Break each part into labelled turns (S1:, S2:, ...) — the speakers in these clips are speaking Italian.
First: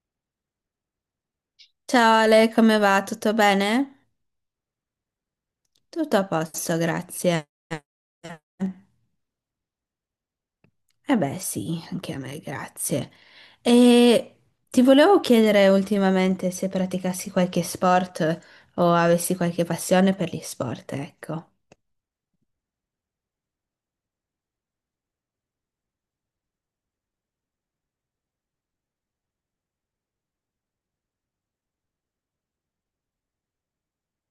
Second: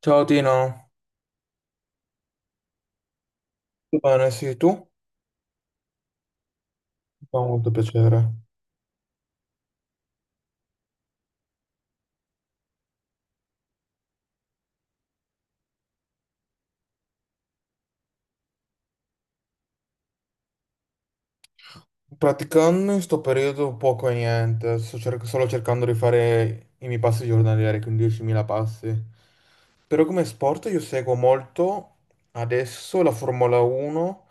S1: Ciao Tino,
S2: Ciao Ale, come va? Tutto
S1: tutto
S2: bene?
S1: bene? Sì, tu? Mi
S2: Tutto a posto,
S1: fa
S2: grazie.
S1: molto piacere.
S2: Eh beh, sì, anche a me, grazie. E ti volevo chiedere ultimamente se praticassi qualche sport o avessi qualche passione per gli sport, ecco.
S1: Praticando in sto periodo poco e niente, solo cercando di fare i miei passi giornalieri, quindi 10.000 passi. Però come sport io seguo molto adesso la Formula 1,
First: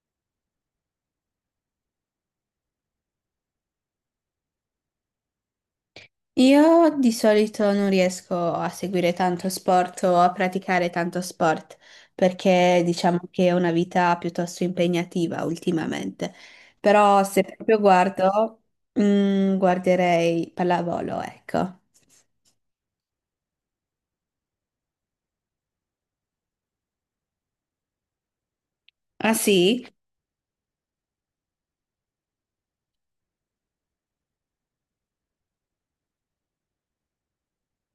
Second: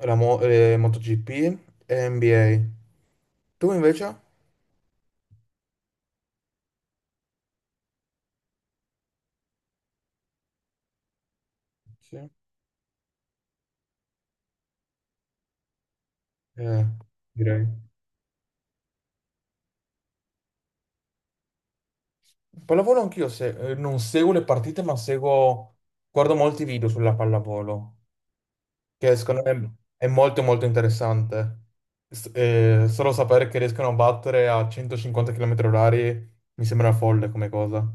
S1: MotoGP e NBA. Tu invece?
S2: Io di solito non riesco a seguire tanto sport o a praticare tanto sport
S1: Sì,
S2: perché diciamo che è una vita piuttosto impegnativa ultimamente.
S1: eh,
S2: Però se
S1: direi.
S2: proprio guardo, guarderei pallavolo, ecco.
S1: Pallavolo anch'io, non seguo le partite, ma seguo, guardo molti video sulla pallavolo, che
S2: Ah
S1: secondo me
S2: sì?
S1: è molto molto interessante. Solo sapere che riescono a battere a 150 km orari mi sembra folle come cosa.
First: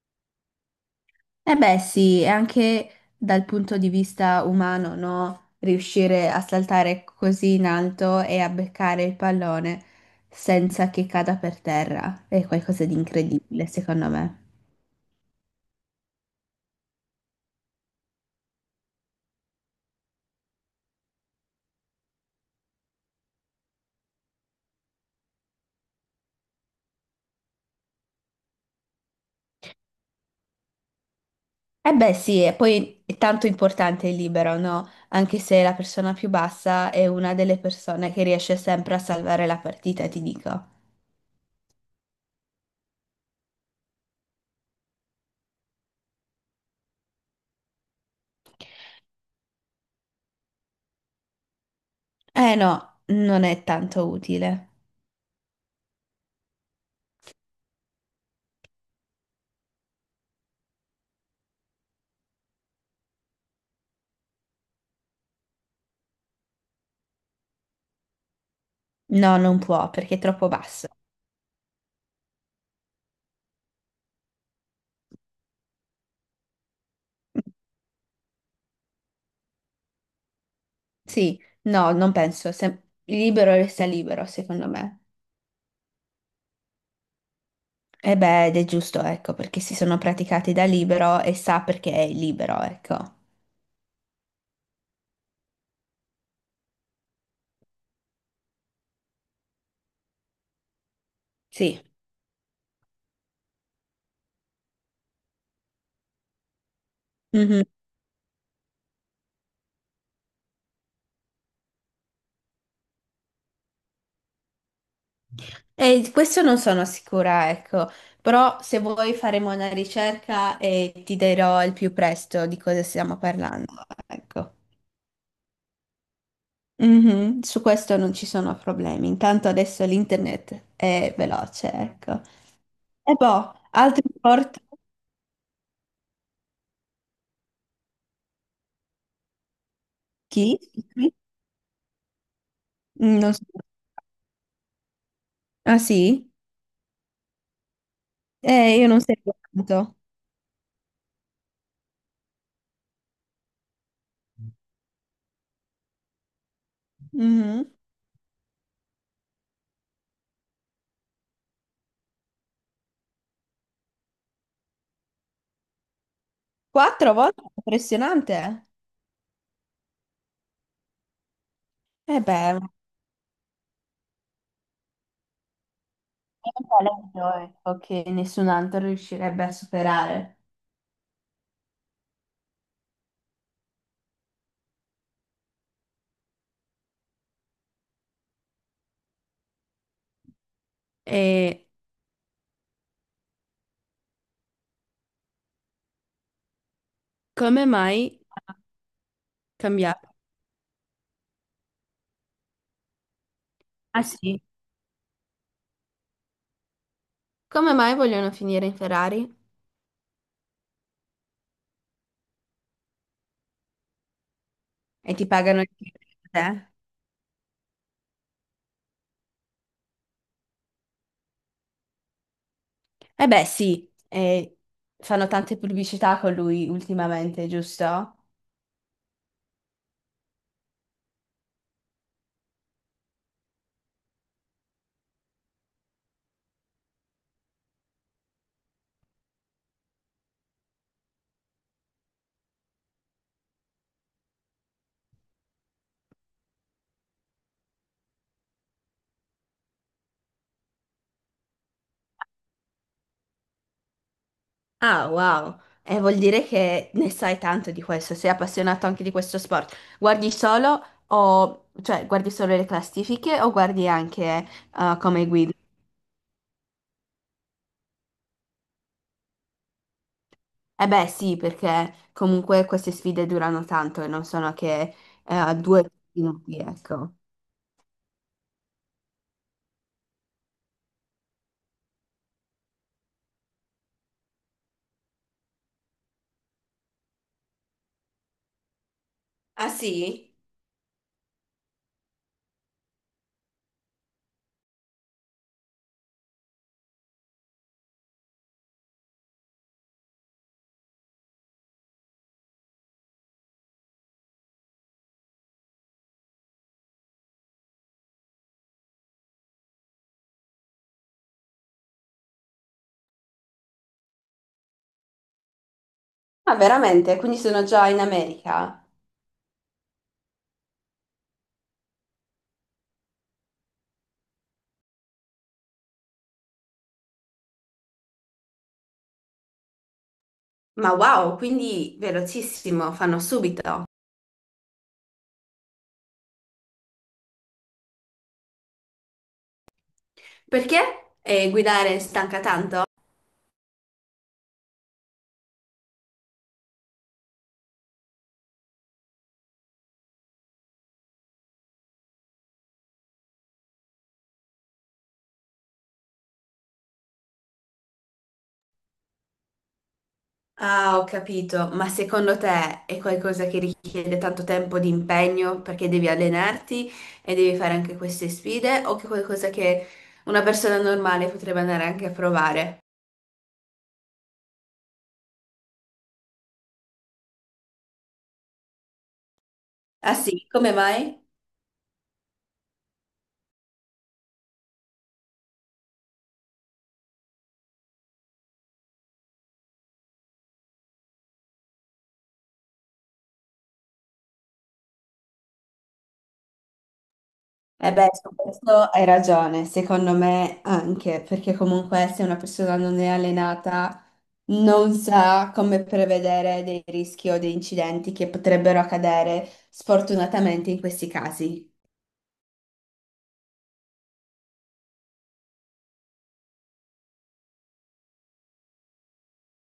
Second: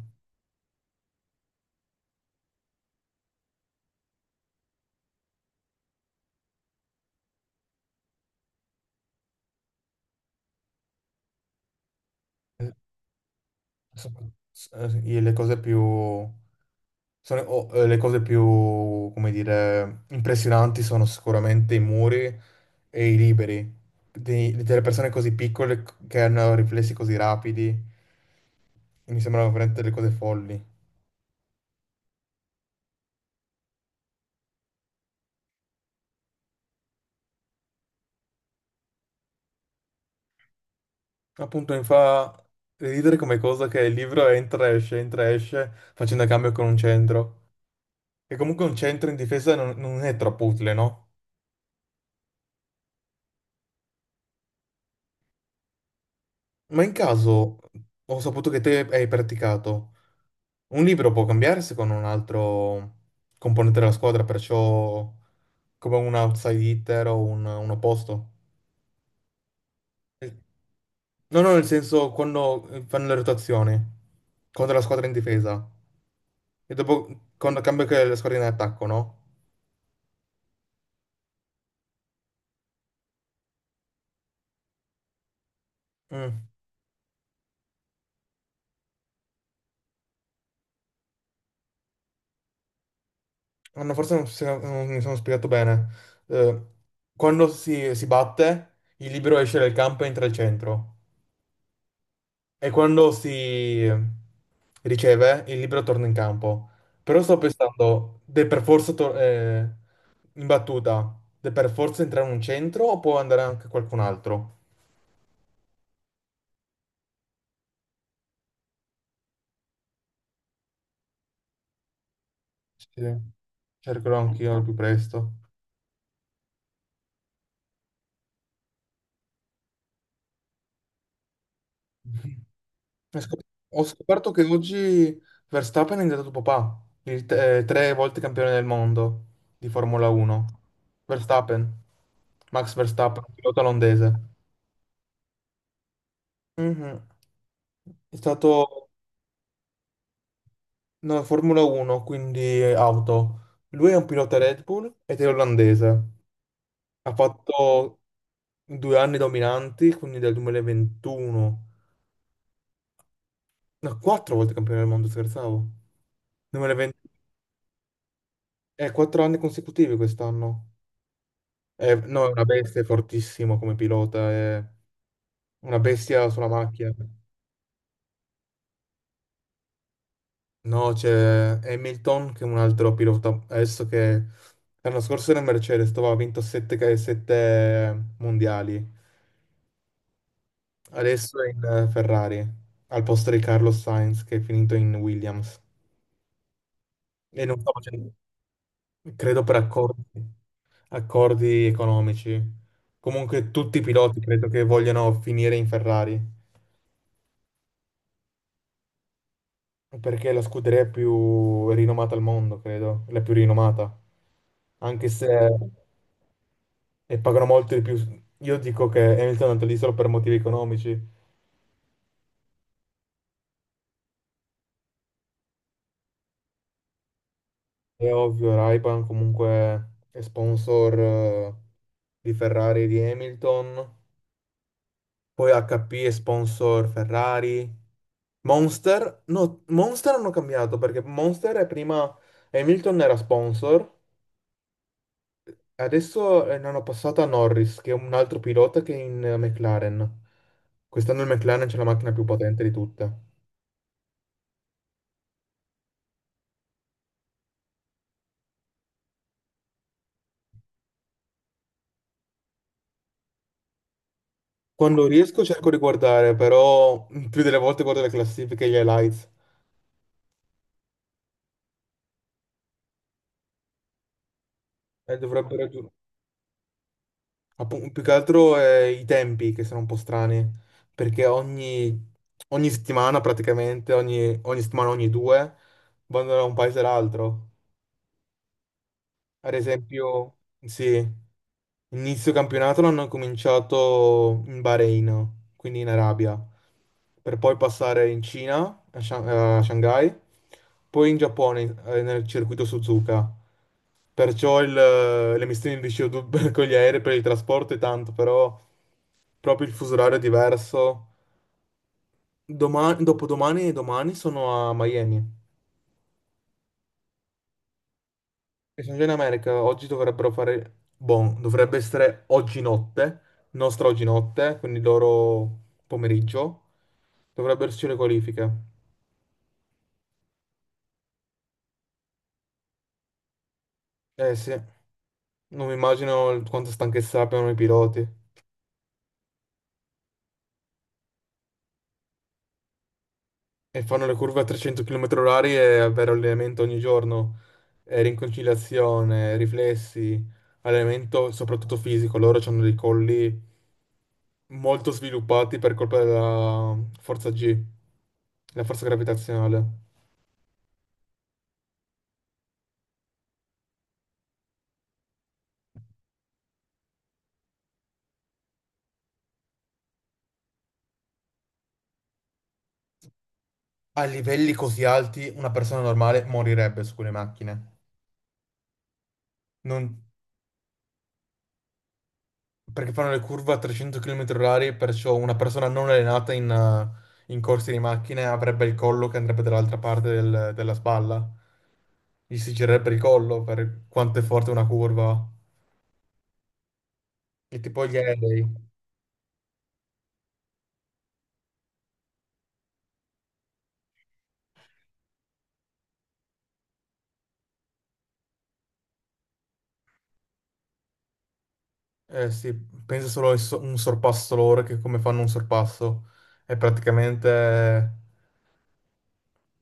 S2: Eh beh, sì, e anche dal punto di vista umano, no? Riuscire a saltare così in alto e a beccare il pallone senza che cada per terra è
S1: Eh,
S2: qualcosa di incredibile, secondo
S1: so-
S2: me.
S1: le cose più, come dire, impressionanti sono sicuramente i muri e i liberi delle persone così piccole che hanno riflessi così rapidi. Mi sembrano veramente delle cose folli.
S2: Eh beh, sì, e poi è tanto importante il libero, no? Anche se la persona più bassa è una delle persone che riesce sempre a salvare la partita, ti dico.
S1: Appunto, mi fa ridere come cosa che il libro entra e esce, facendo cambio con un centro. E comunque un centro in difesa non è troppo utile, no?
S2: Eh no, non è tanto utile.
S1: Ma in caso, ho saputo che te hai praticato, un libro può cambiarsi con un altro componente della squadra, perciò come un outside hitter o un opposto.
S2: No, non può perché è
S1: Eh,
S2: troppo basso.
S1: No, no, nel senso quando fanno le rotazioni contro la squadra in difesa e dopo quando cambia che la squadra in attacco, no?
S2: Sì, no, non penso. Se libero resta libero, secondo me.
S1: Mm.
S2: E beh, ed è giusto, ecco, perché si sono praticati da libero e sa perché è libero, ecco.
S1: Anna, forse non mi sono spiegato bene. Eh, quando si batte, il libero esce dal campo e entra al centro.
S2: Sì.
S1: E quando si riceve, il libero torna in campo. Però sto
S2: Mhm.
S1: pensando, deve per forza tor- in battuta, deve per forza entrare un centro o può andare anche qualcun altro?
S2: E questo non sono sicura, ecco, però se vuoi faremo una ricerca e ti dirò al più presto di cosa
S1: Sì,
S2: stiamo parlando,
S1: cercherò
S2: ecco.
S1: anch'io al più presto.
S2: Mhm. Su questo non ci sono problemi, intanto adesso l'internet è veloce, ecco. E
S1: Ho scop-
S2: boh,
S1: ho
S2: altri
S1: scoperto che
S2: portali?
S1: oggi Verstappen è diventato papà, tre volte campione del mondo di Formula 1.
S2: Chi? Scusami.
S1: Verstappen, Max Verstappen,
S2: Non so.
S1: pilota olandese.
S2: Ah sì?
S1: Mhm. È
S2: Io
S1: stato
S2: non seguo tanto.
S1: no, Formula 1, quindi auto. Lui è un pilota Red Bull ed è olandese. Ha
S2: Mhm.
S1: fatto 2 anni dominanti, quindi dal 2021. No, quattro volte campione del mondo, scherzavo. 2020,
S2: Quattro volte? Impressionante. Eh.
S1: 4 anni consecutivi quest'anno. È- no, è una
S2: Beh, ma-
S1: bestia, è fortissimo come pilota, è una bestia sulla
S2: è un po'
S1: macchina.
S2: l'audio, ecco, che nessun altro riuscirebbe a superare.
S1: No, c'è Hamilton che è un altro pilota, adesso che l'anno scorso era in Mercedes, dove ha vinto 7 mondiali, adesso è in
S2: E
S1: Ferrari, al posto di Carlos Sainz che è finito in Williams. E non
S2: come
S1: sta
S2: mai
S1: facendo, credo per accordi,
S2: cambiare?
S1: accordi economici. Comunque tutti i
S2: Ah
S1: piloti
S2: sì?
S1: credo che vogliano finire in Ferrari.
S2: Come mai vogliono finire in Ferrari?
S1: Perché è la scuderia più rinomata al mondo, credo, la più rinomata, anche
S2: E ti
S1: se
S2: pagano il te? Eh.
S1: e pagano molto di più. Io dico che Hamilton è andato lì solo per motivi economici.
S2: Beh, sì, fanno tante pubblicità con lui ultimamente,
S1: È
S2: giusto?
S1: ovvio, Ray-Ban comunque è sponsor di Ferrari e di Hamilton, poi HP è sponsor Ferrari. Monster, no, Monster hanno cambiato perché Monster è prima Hamilton era sponsor. Adesso ne hanno passata a Norris, che è un altro pilota che è in McLaren. Quest'anno il McLaren c'è la macchina più potente di tutte.
S2: Ah, wow. Vuol dire che ne sai tanto di questo, sei appassionato anche di questo sport. Guardi solo o, cioè, guardi solo le classifiche o guardi anche
S1: Quando
S2: come
S1: riesco
S2: guida?
S1: cerco di guardare, però più delle volte guardo le classifiche e gli highlights.
S2: Eh beh, sì, perché comunque queste sfide durano tanto e non sono che
S1: E dovrebbero...
S2: due
S1: giu-
S2: minuti, ecco.
S1: Più che altro i tempi, che sono un po' strani, perché ogni settimana praticamente, ogni settimana, ogni due, vanno da un paese all'altro. Ad
S2: Ah sì?
S1: esempio, sì, inizio campionato l'hanno cominciato in Bahrain, quindi in Arabia, per poi passare in Cina, a Shanghai, poi in Giappone, nel circuito Suzuka. Perciò le emissioni di CO2 con gli aerei per il trasporto è tanto, però proprio il fuso orario è diverso. Domani, dopodomani e domani sono a Miami.
S2: Ah, veramente? Quindi sono già in
S1: E
S2: America?
S1: sono già in America, oggi dovrebbero fare, bon, dovrebbe essere oggi notte, nostra oggi notte, quindi loro pomeriggio. Dovrebbero esserci le qualifiche.
S2: Ma wow, quindi velocissimo, fanno subito.
S1: Eh sì, non mi immagino quanta stanchezza abbiano i piloti.
S2: Perché guidare stanca tanto?
S1: E fanno le curve a 300 km orari e avere allenamento ogni giorno. Rinconciliazione, riflessi, allenamento soprattutto fisico. Loro hanno dei colli molto sviluppati per colpa della forza G, la forza gravitazionale.
S2: Ah, ho capito, ma secondo te è qualcosa che richiede tanto tempo di impegno perché devi allenarti e devi fare anche queste sfide o che è qualcosa che una persona normale potrebbe andare anche a provare?
S1: A livelli così alti una persona normale morirebbe su quelle macchine. Non-
S2: Ah sì, come mai?
S1: Perché fanno le curve a 300 km orari, perciò una persona non allenata in corsi di macchine avrebbe il collo che andrebbe dall'altra parte della spalla. Gli si girerebbe il collo per quanto è forte una curva. E tipo
S2: Eh
S1: gli
S2: beh, su
S1: aerei.
S2: questo hai ragione, secondo me anche, perché comunque se una persona non è allenata non sa come prevedere dei rischi o dei incidenti che potrebbero accadere sfortunatamente in questi casi.
S1: Eh sì, pensa solo a un sorpasso loro che come fanno un sorpasso. È praticamente.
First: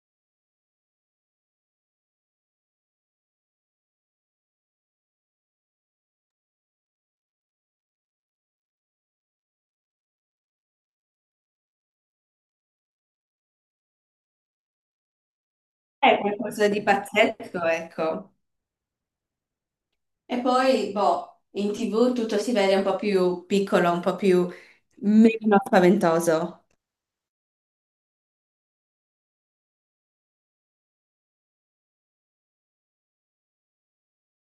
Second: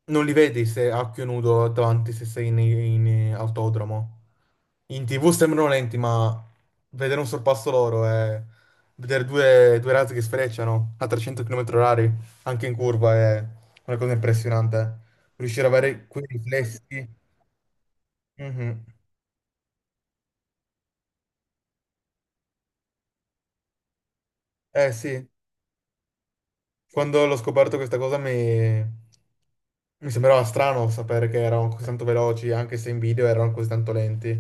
S1: Non li vedi se a occhio nudo davanti se sei in autodromo. In TV sembrano lenti, ma vedere un sorpasso loro e vedere due razzi che sfrecciano a 300 km orari, anche in curva, è una cosa impressionante. Riuscire ad avere
S2: È
S1: quei
S2: qualcosa di
S1: riflessi.
S2: pazzesco, ecco.
S1: Mhm.
S2: E poi, boh, in TV tutto si vede un po' più piccolo, un po' più
S1: Eh sì,
S2: meno spaventoso.
S1: quando l'ho scoperto questa cosa mi sembrava strano sapere che erano così tanto veloci, anche se in video erano così tanto lenti.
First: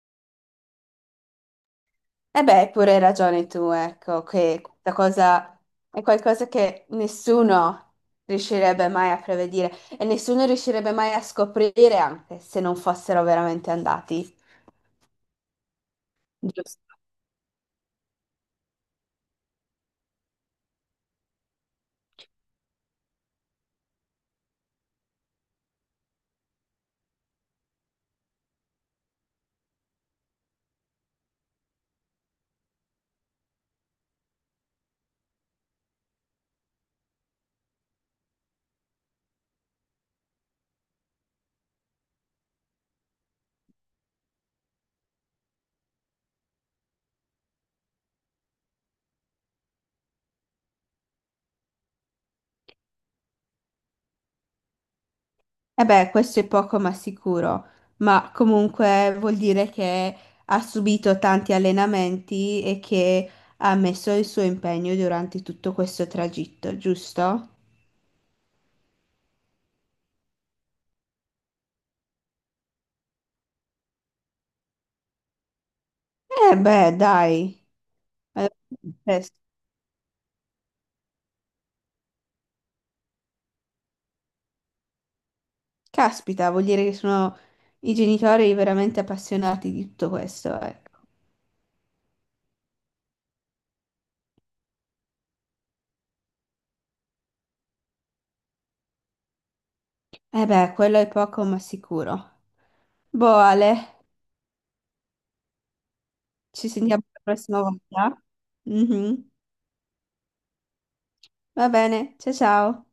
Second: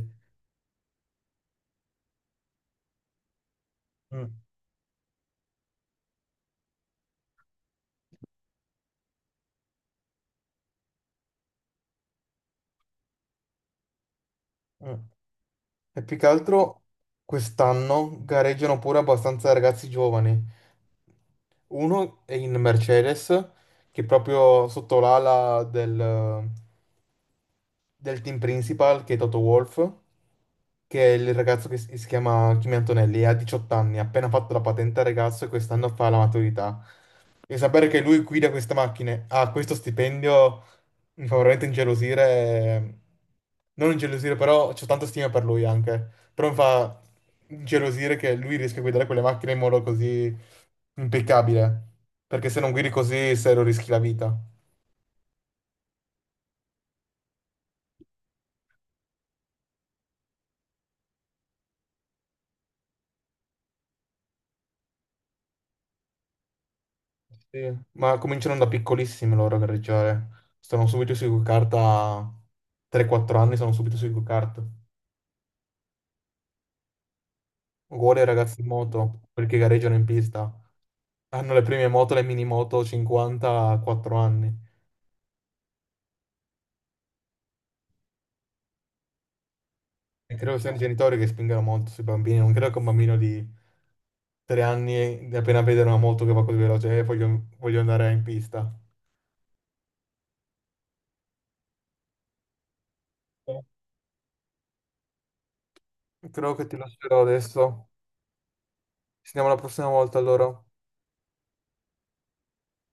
S2: E beh, hai pure ragione tu, ecco,
S1: Mm,
S2: che questa cosa è qualcosa che nessuno riuscirebbe mai a prevedere e nessuno riuscirebbe mai a scoprire anche se non fossero veramente andati.
S1: mm. E più che altro
S2: Giusto.
S1: quest'anno gareggiano pure abbastanza ragazzi giovani. Uno è in Mercedes, che è proprio sotto l'ala del team principal, che è Toto Wolff, che è il ragazzo che si chiama Kimi Antonelli, ha 18 anni, ha appena fatto la patente al ragazzo e quest'anno fa la maturità. E sapere che lui guida queste macchine, ha questo stipendio, mi fa veramente ingelosire. Non ingelosire, però c'ho tanta stima per lui anche. Però mi fa ingelosire che lui riesca a guidare quelle macchine in modo così impeccabile. Perché se non guidi così, serio, rischi la vita.
S2: Eh beh, questo è poco ma sicuro, ma comunque vuol dire che ha subito tanti allenamenti e che ha messo il suo impegno durante tutto questo tragitto, giusto?
S1: Sì. Ma cominciano da piccolissimi loro a gareggiare. Stanno subito sui go-kart a 3-4 anni, sono subito sui go-kart.
S2: Eh beh, dai.
S1: Uguale ai
S2: Eh,
S1: ragazzi in moto,
S2: eh,
S1: quelli che gareggiano in pista. Hanno le prime moto, le mini moto 54 anni.
S2: Caspita, vuol dire che sono i genitori veramente appassionati di tutto
S1: E credo
S2: questo,
S1: che siano i
S2: ecco.
S1: genitori che spingono molto sui bambini. Non credo che un bambino di 3 anni, appena vede una moto che va così veloce, voglio, voglio andare in pista.
S2: Eh beh, quello è poco ma sicuro. Boh,
S1: Eh.
S2: Ale,
S1: Credo che
S2: ci
S1: ti
S2: sentiamo la
S1: lascerò
S2: prossima
S1: adesso.
S2: volta.
S1: Ci
S2: Mhm.
S1: vediamo la prossima volta allora.
S2: Va bene, ciao ciao.